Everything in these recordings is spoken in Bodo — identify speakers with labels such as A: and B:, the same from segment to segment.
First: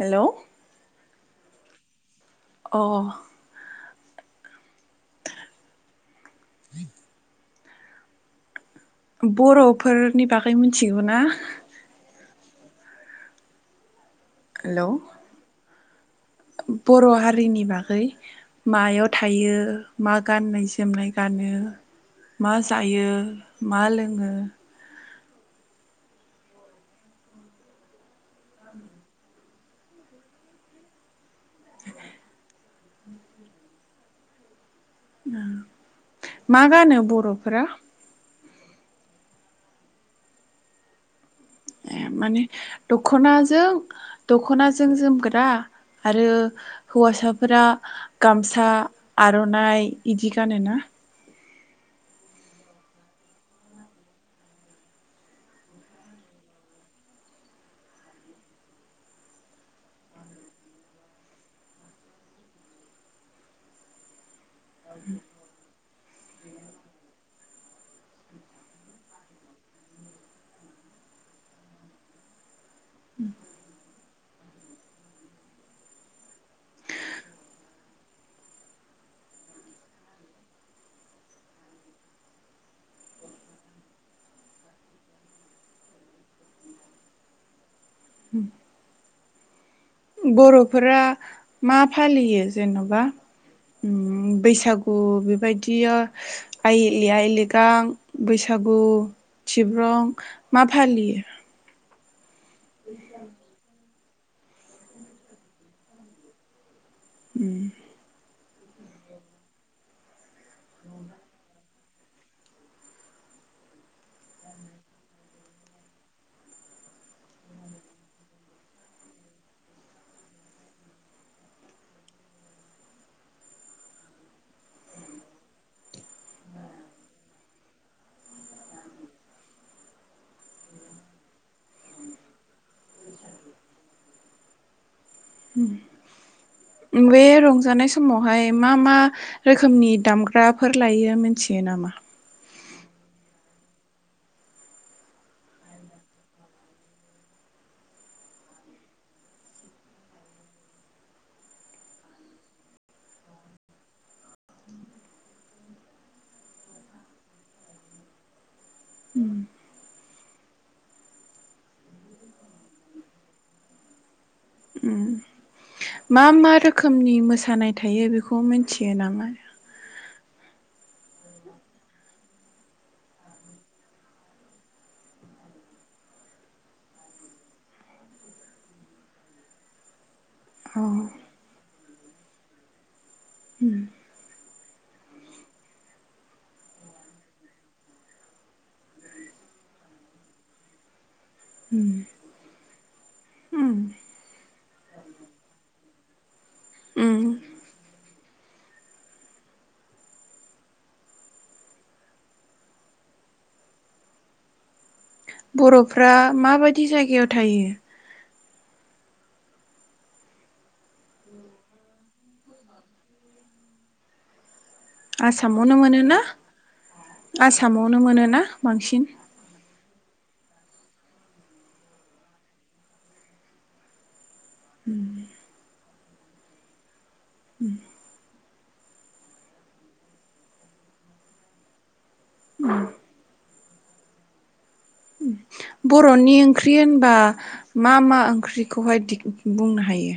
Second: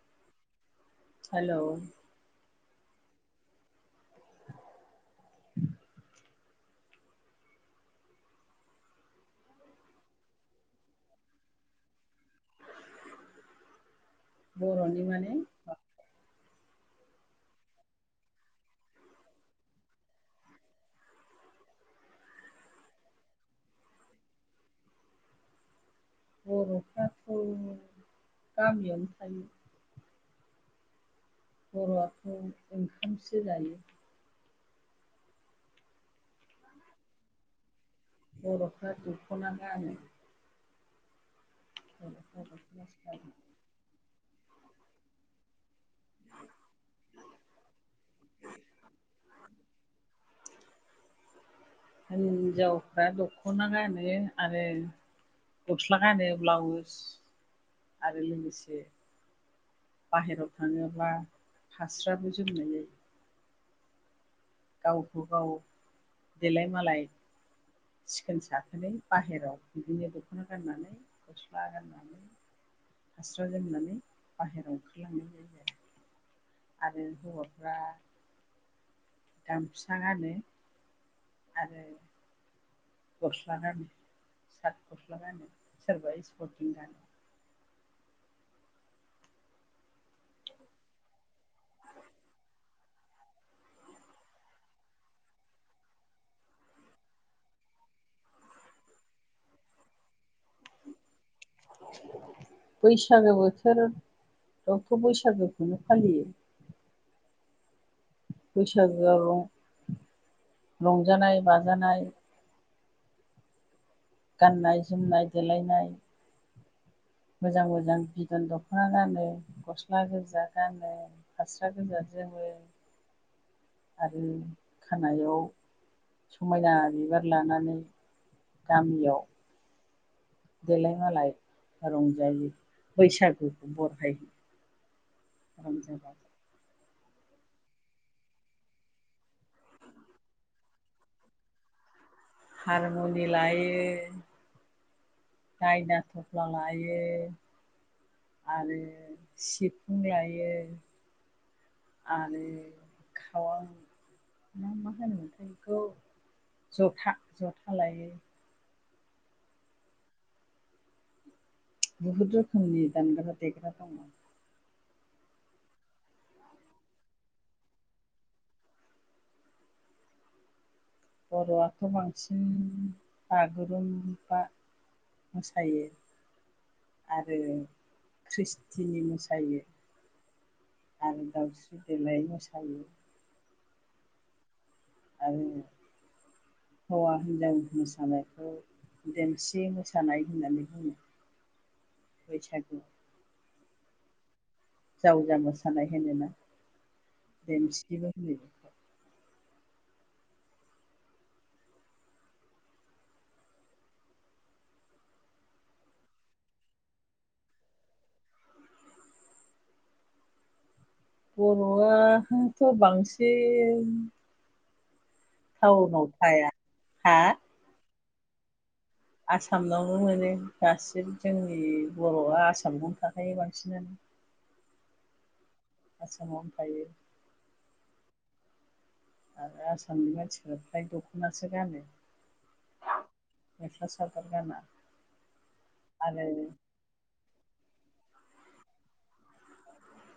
A: हेलौ
B: हेलौ
A: अ [inaudible] बर'फोरनि बागै मिनथिगौ ना हेलौ
B: बर'नि माने
A: बर' हारिनि बागै मायाव थायो मा गाननाय जोमनाय गानो मा जायो मा लोङो?
B: बर'फ्राथ' गामियावनो थायो। बर'आथ' ओंखामसो जायो
A: आ मा गानो बर'फोरा
B: बर'फ्रा दख'ना गानो
A: ए माने
B: बर'फ्रा दख'ना गानो
A: दख'नाजों दखना जों जोमग्रा आरो हौवासाफोरा गामसा आर'नाइ इदि गानोना
B: होनजावफ्रा दख'ना गानो आरो गस्ला गानो ब्लाउस आरो लोगोसे बाहेराव थाङोब्ला फास्राबो जोमनाय जायो गावखौ गाव देलाय मालाय सिखोन साखोनै बाहेरायाव बिदिनो दख'ना गाननानै गस्ला गाननानै फास्रा जोमनानै बाहेरायाव ओंखारलांनाय जायो आरो हौवाफ्रा गामसा गानो आरो गस्ला गानो सात गस्ला गानो सोरबा इस्पटिं गानो
A: बर'फोरा मा फालियो जेन'बा उम बैसागु बेबायदियाव आइ आइ लिगां बैसागु तिब्रं मा फालियो
B: [inaudible] बैसागो बोथोर जोंथ' बैसागोखौनो फालियो
A: उम
B: बैसागोआव रं रंजानाय बाजानाय गाननाय जोमनाय देलायनाय मोजां मोजां बिदन दख'ना गानो गस्ला गोजा गानो फास्रा गोजा जोमङो आरो खानायाव समायना बिबार लानानै गामियाव देलाय मालाय रंजायो बैसागुखौ बरायो रंजा बाजा
A: बे रंजानाय समावहाय मा मा रोखोमनि दामग्राफोर लायो मिनथियो नामा
B: हारमुनि लायो दायना थफ्ला लायो आरो सिफुं लायो आरो खावां ना मा होनोमथाय बेखौ जथा जथा लायो बुहुद रोखोमनि दानग्रा देग्रा दङ
A: उम मा मा रोखोमनि मोसानाय थायो बेखौ मिनथियो नामा
B: बर'आथ' बांसिन बागुरुम्बा मोसायो आरो ख्रिस्टिनि मोसायो
A: अ उम
B: आरो दाउस्रि देलाइ मोसायो आरो हौवा हिनजाव मोसानायखौ देमसि मोसानाय होननानै बुङो
A: उम
B: बैसागु
A: उम
B: जावजा मोसानाय होनोना
A: उम
B: देमसिबो होनो बेखौ
A: बर'फ्रा माबायदि जायगायाव थायो
B: बर'आथ' बांसिन
A: आसामावनो
B: टाउनाव
A: मोनोना
B: थाया
A: आसामाव नुनो मोनो ना
B: आसाम नावनो मोनो दासिम जोंनि बर'आ आसाम आवनो थाखायो बांसिनानो
A: उम
B: आसामावनो थायो आरो आसामनि मानसिफ्रा फ्राय दख'नासो गानो मेख्ला सादर गाना आरो
A: बर'नि ओंख्रि होनबा मा मा ओंख्रिखौहाय बुंनो हायो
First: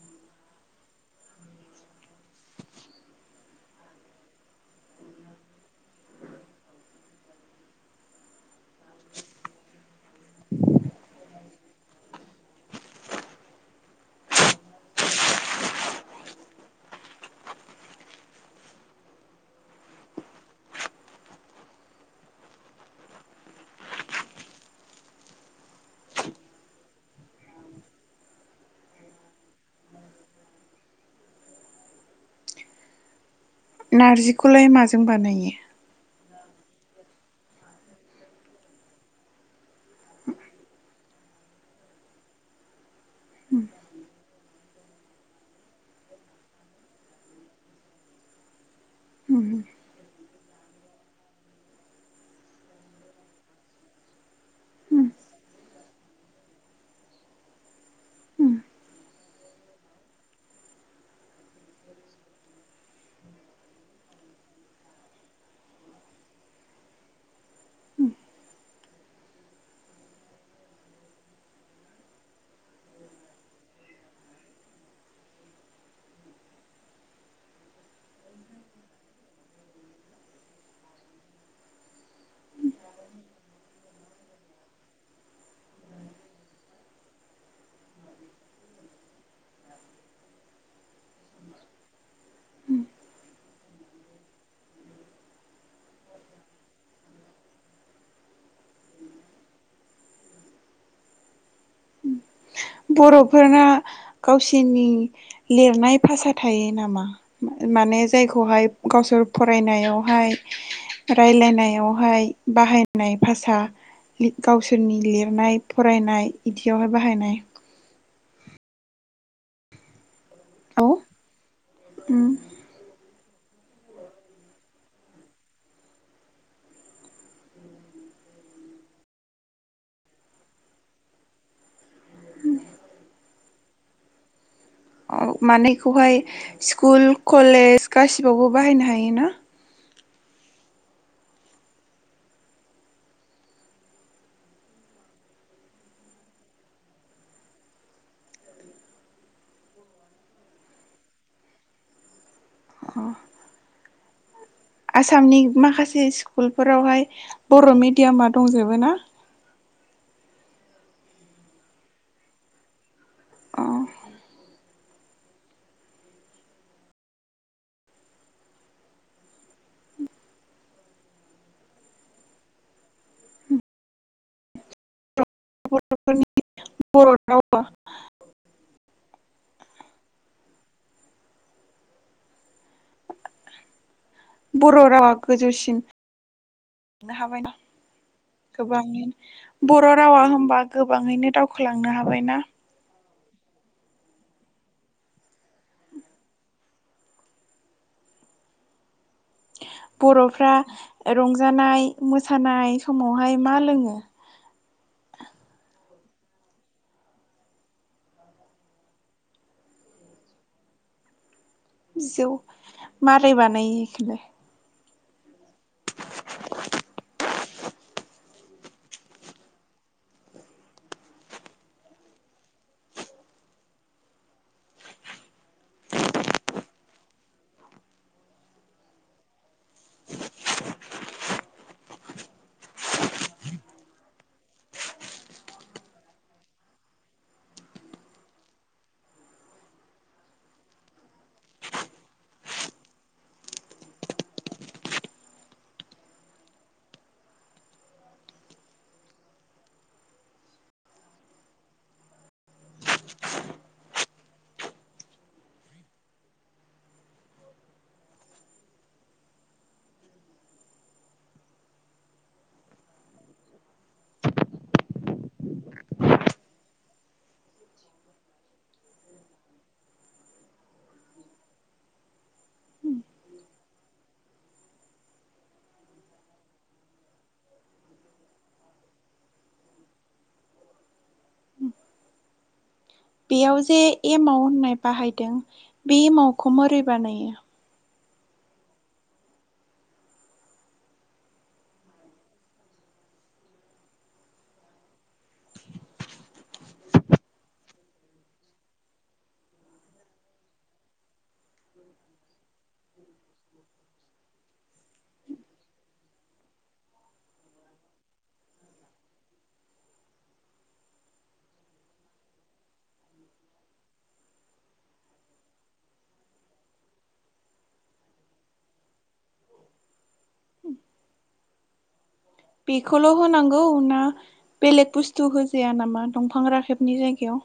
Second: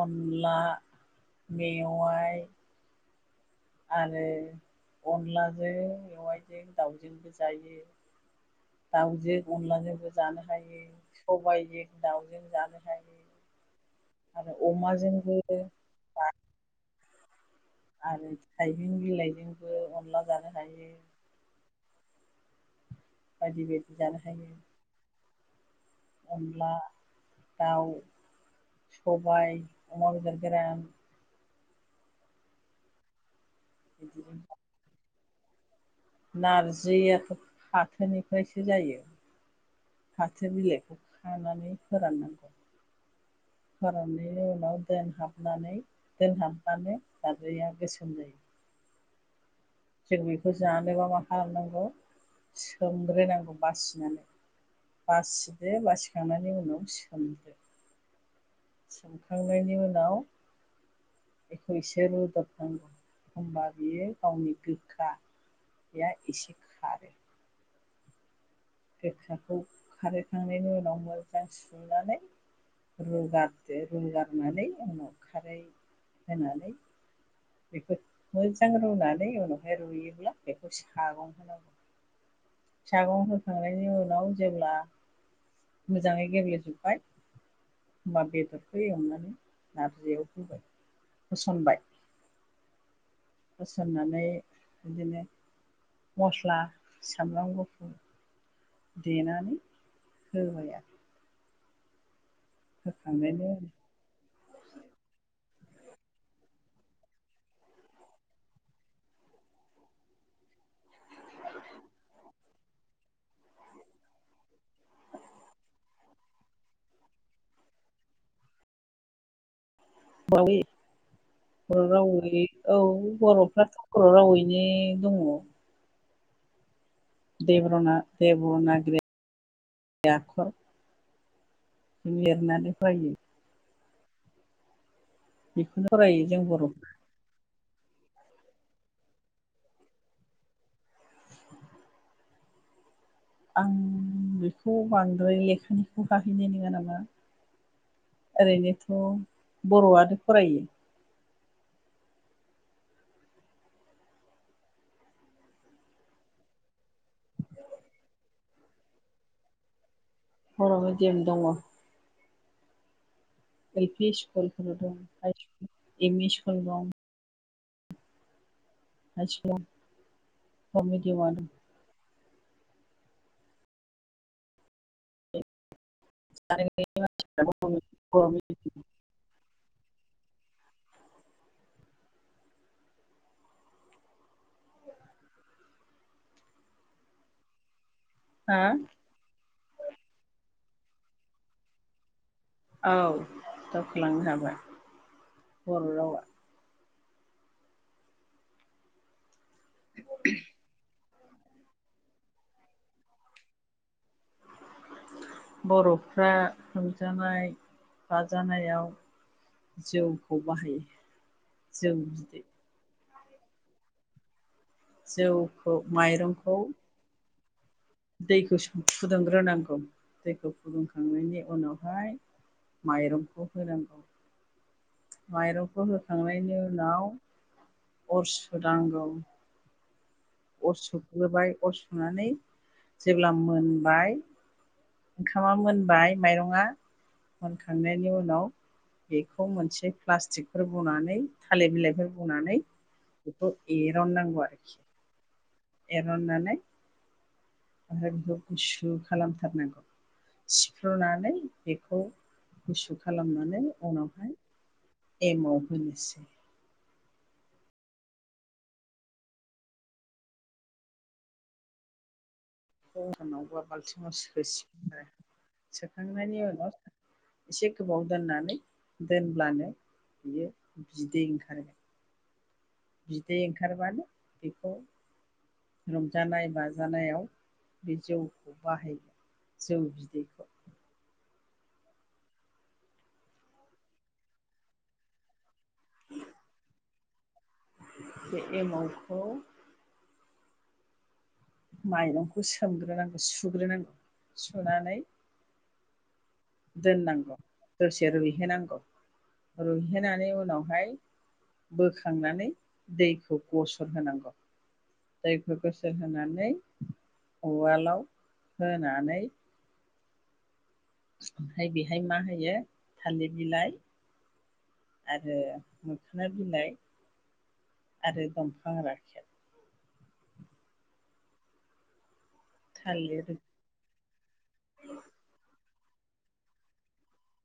B: अनला मेवाय आरो अनलाजों मेवाइजों दाउजोंबो जायो दाउजों अनलाजोंबो जानो हायो सबायजों दाउजों जानो हायो आरो अमाजोंबो आरो हाइजें बिलाइजोंबो अनला जानो हायो बायदि बायदि जानो हायो अनला दाउ सबाय अमा बेदर गोरान बिदिनो
A: नारजिखौलाय माजों बानायो [inaudible]
B: नारजियाथ' फाथोनिफ्रायसो जायो फाथो बिलाइखौ खानानै फोराननांगौ फोराननायनि उनाव दोनहाबनानै दोनहाबबानो नारजिया गोसोम जायो जों बेखौ जानोबा मा खालामनांगौ सोमग्रोनांगौ बासिनानै बासिदो बासिखांनायनि उनाव सोमदो सोमखांनायनि उनाव बेखौ एसे रुदबनांगौ एखमबा बियो गावनि गोखाया एसे खारो गोखाखौ खारोखांनायनि उनाव मोजां सुनानै रुगारदो रुगारनानै उनाव खारै होनानै बेखौ मोजां रुनानै उनावहाय रुयोब्ला बेखौ सागं होनांगौ सागं होखांनायनि उनाव जेब्ला मोजाङै गेब्लेजोब्बाय होनबा बेदरखौ एवनानै नारजियाव होबाय होसनबाय होसननानै बिदिनो मस्ला सामब्राम गुफुर देनानै होबाय आरो होखांनायनि
A: बर'फोरना गावसिनि लिरनाय भाषा थायो नामा? माने जायखौहाय गावसोर फरायनायावहाय रायलायनायावहाय बाहायनाय भाषा गावसोरनि लिरनाय फरायनाय बिदियावहाय बाहायनाय। औ
B: [unintelligible] रावै औ बर'फ्राथ बर' रावैनो दङ। देब्र'ना देब'नागिरि आखर। लिरनानै फरायो बेखौनो
A: मानैखौहाय
B: फरायो जों बर'
A: स्कुल कलेज गासिबावबो बाहायनो हायो ना?
B: आं बेखौ बांद्राय लेखानिखौ हाहैनाय नङा नामा ओरैनोथ' बर'आनो फरायो।
A: अ आसामनि माखासे स्कुलफोरावहाय बर' मिडियामा दंजोबो ना?
B: बर' मेडियाम दङ।
A: अ
B: L P school M E school दं। मानसिफोरा बर' मेडियामाव
A: बर'फोरनि बर' रावा
B: [unintelligible]
A: बर' रावा गोजौसिन हाबायना
B: हा
A: गोबां बर' रावा होनबा गोबाङैनो दावखोलांनो हाबायना?
B: औ दावखोलांनो हाबाय बर' रावा।
A: बर'फ्रा रंजानाय मोसानाय समावहाय मा लोङो?
B: बर'फ्रा रंजानाय बाजानायाव जौखौ बाहायो।
A: जौ मारै बानायो इखोलाय?
B: जौखौ माइरंखौ दैखौ फुदुंग्रोनांगौ दैखौ फुदुंखांनायनि उनावहाय माइरंखौ होनांगौ माइरंखौ होखांनायनि उनाव अर सुनांगौ अरसुग्रोबाय अरसुनानै जेब्ला मोनबाय ओंखामा मोनबाय माइरंआ मोनखांनायनि उनाव बेखौ मोनसे प्लास्टिकफोर बनानै थालिर बिलाइफोर बनानै बेखौ एरननांगौ आरोखि। एरननानै ओमफ्राय बेखौ गुसु खालामथारनांगौ सिफ्रुनानै बेखौ गुसु खालामनानै उनावहाय एमाव होनोसै। होननावबा बाल्थिङाव सोसि आरो सोखांनायनि उनाव एसे गोबाव दोननानै दोनब्लानो बियो बिदै ओंखारगोन। बिदै ओंखारबानो बेखौ रंजानाय बाजानायाव बे जौखौ बाहायो जौ बिदैखौ।
A: बेयाव जे एमाव होननाय बाहायदों बे एमावखौ मोरै बानायो।
B: बे एमावथ माइरंखौ सोमग्रोनांगौ सुग्रोनांगौ सुनानै दोननांगौ दसे रुइहोनांगौ रुइहोनानै उनावहाय बोखांनानै दैखौ गसर होनांगौ दैखौ गसर होनानै उवालाव होनानै ओमफ्राय बेहाय मा होयो थालिर बिलाइ आरो मोखोना बिलाइ आरो दंफां राखेब।
A: बेखौल
B: थालिर
A: होनांगौ ना बेलेग बुस्थु होजाया नामा? दंफां राखेबनि जायगायाव?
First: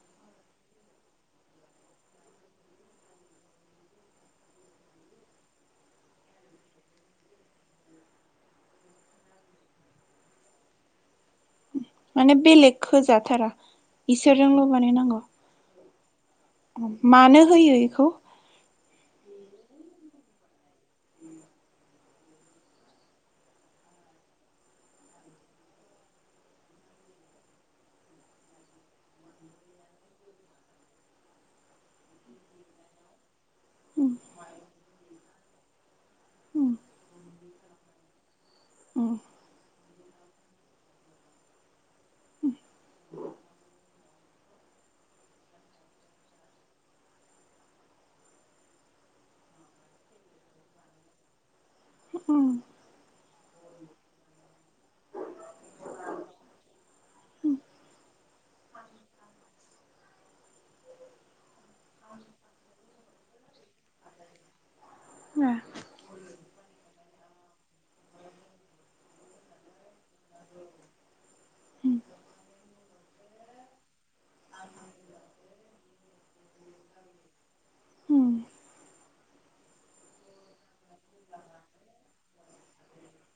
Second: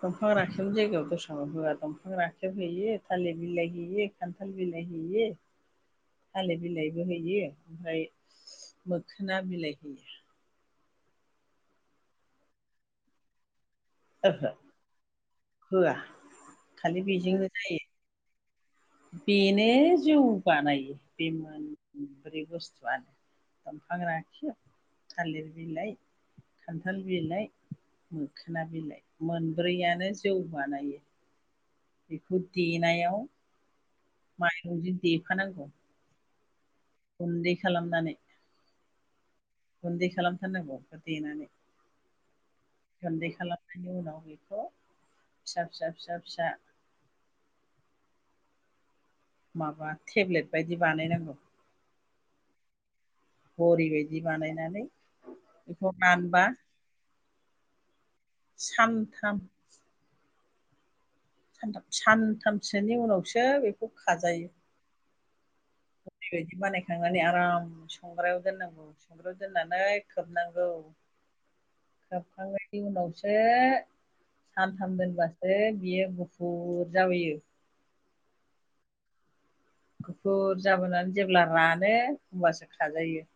B: दंफां राखेबनि जायगायाव दस्रा होया दंफां राखेब होयो थालिर बिलाइ होयो खान्थाल बिलाइ हैयो थालिर बिलाइबो होयो ओमफ्राय मोखोना बिलाइ होयो।
A: माने बेलेग होजाथारा? इसोरजोंल बानाय नांगौ?
B: होया।
A: मानो होयो इखौ?
B: बेनो जौ बानायो। बे मोनब्रै बुस्थुयानो दंफां राखेब थालिर बिलाइ खान्थाल बिलाइ मोखोना बिलाइ मोनब्रैयानो जौ बानायो। बेखौ देनायाव माइरंजों देफानांगौ। गुन्दै खालामनानै
A: उम
B: गुन्दै खालामथारनांगौ देनानै। गुन्दै खालामनायनि उनाव बेखौ फिसा फिसा फिसा फिसा माबा टेब्लेट बायदि बानायनांगौ।
A: उम
B: बरि बायदि बानायनानै बेखौ मानबा सानथाम सानथामसोनि उनावसो बेखौ खाजायो। बायदि बानायखांनानै आराम संग्रायाव दोननांगौ संग्रायाव दोननानै खोबनांगौ खोबखांनायनि उनावसो सानथाम दोनबासो बियो गुफुर जाबोयो। गुफुर जाबोनानै जेब्ला रानो होमब्लासो खाजायो।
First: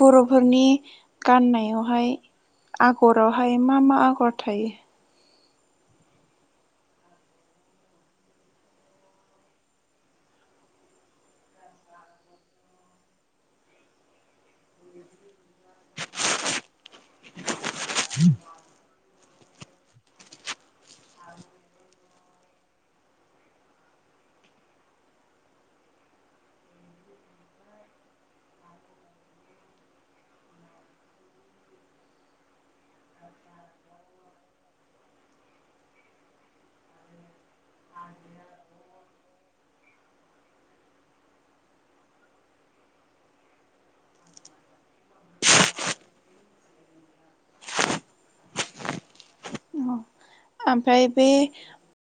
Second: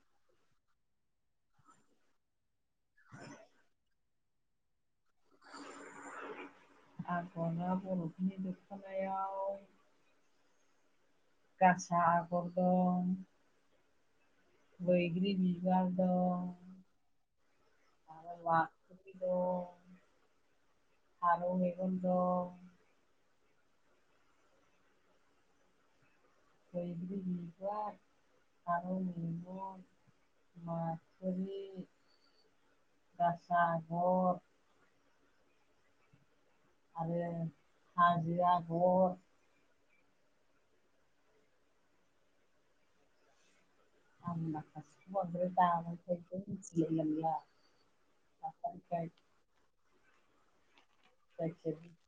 A: बर'फोरनि गाननायावहाय आगरावहाय मा मा आगर थायो।
B: आगरा बर'फोरनि दरखनायाव गासा आगर दं बैग्रि बिबार दं आरो ला दं फारौ मेगन दं बैग्रि बिबार फारौ मेगन माथुरि गासा आगर आरो हाजो आगर [unintelligible]
A: अ आ ओमफाय बे
B: जायखिजाया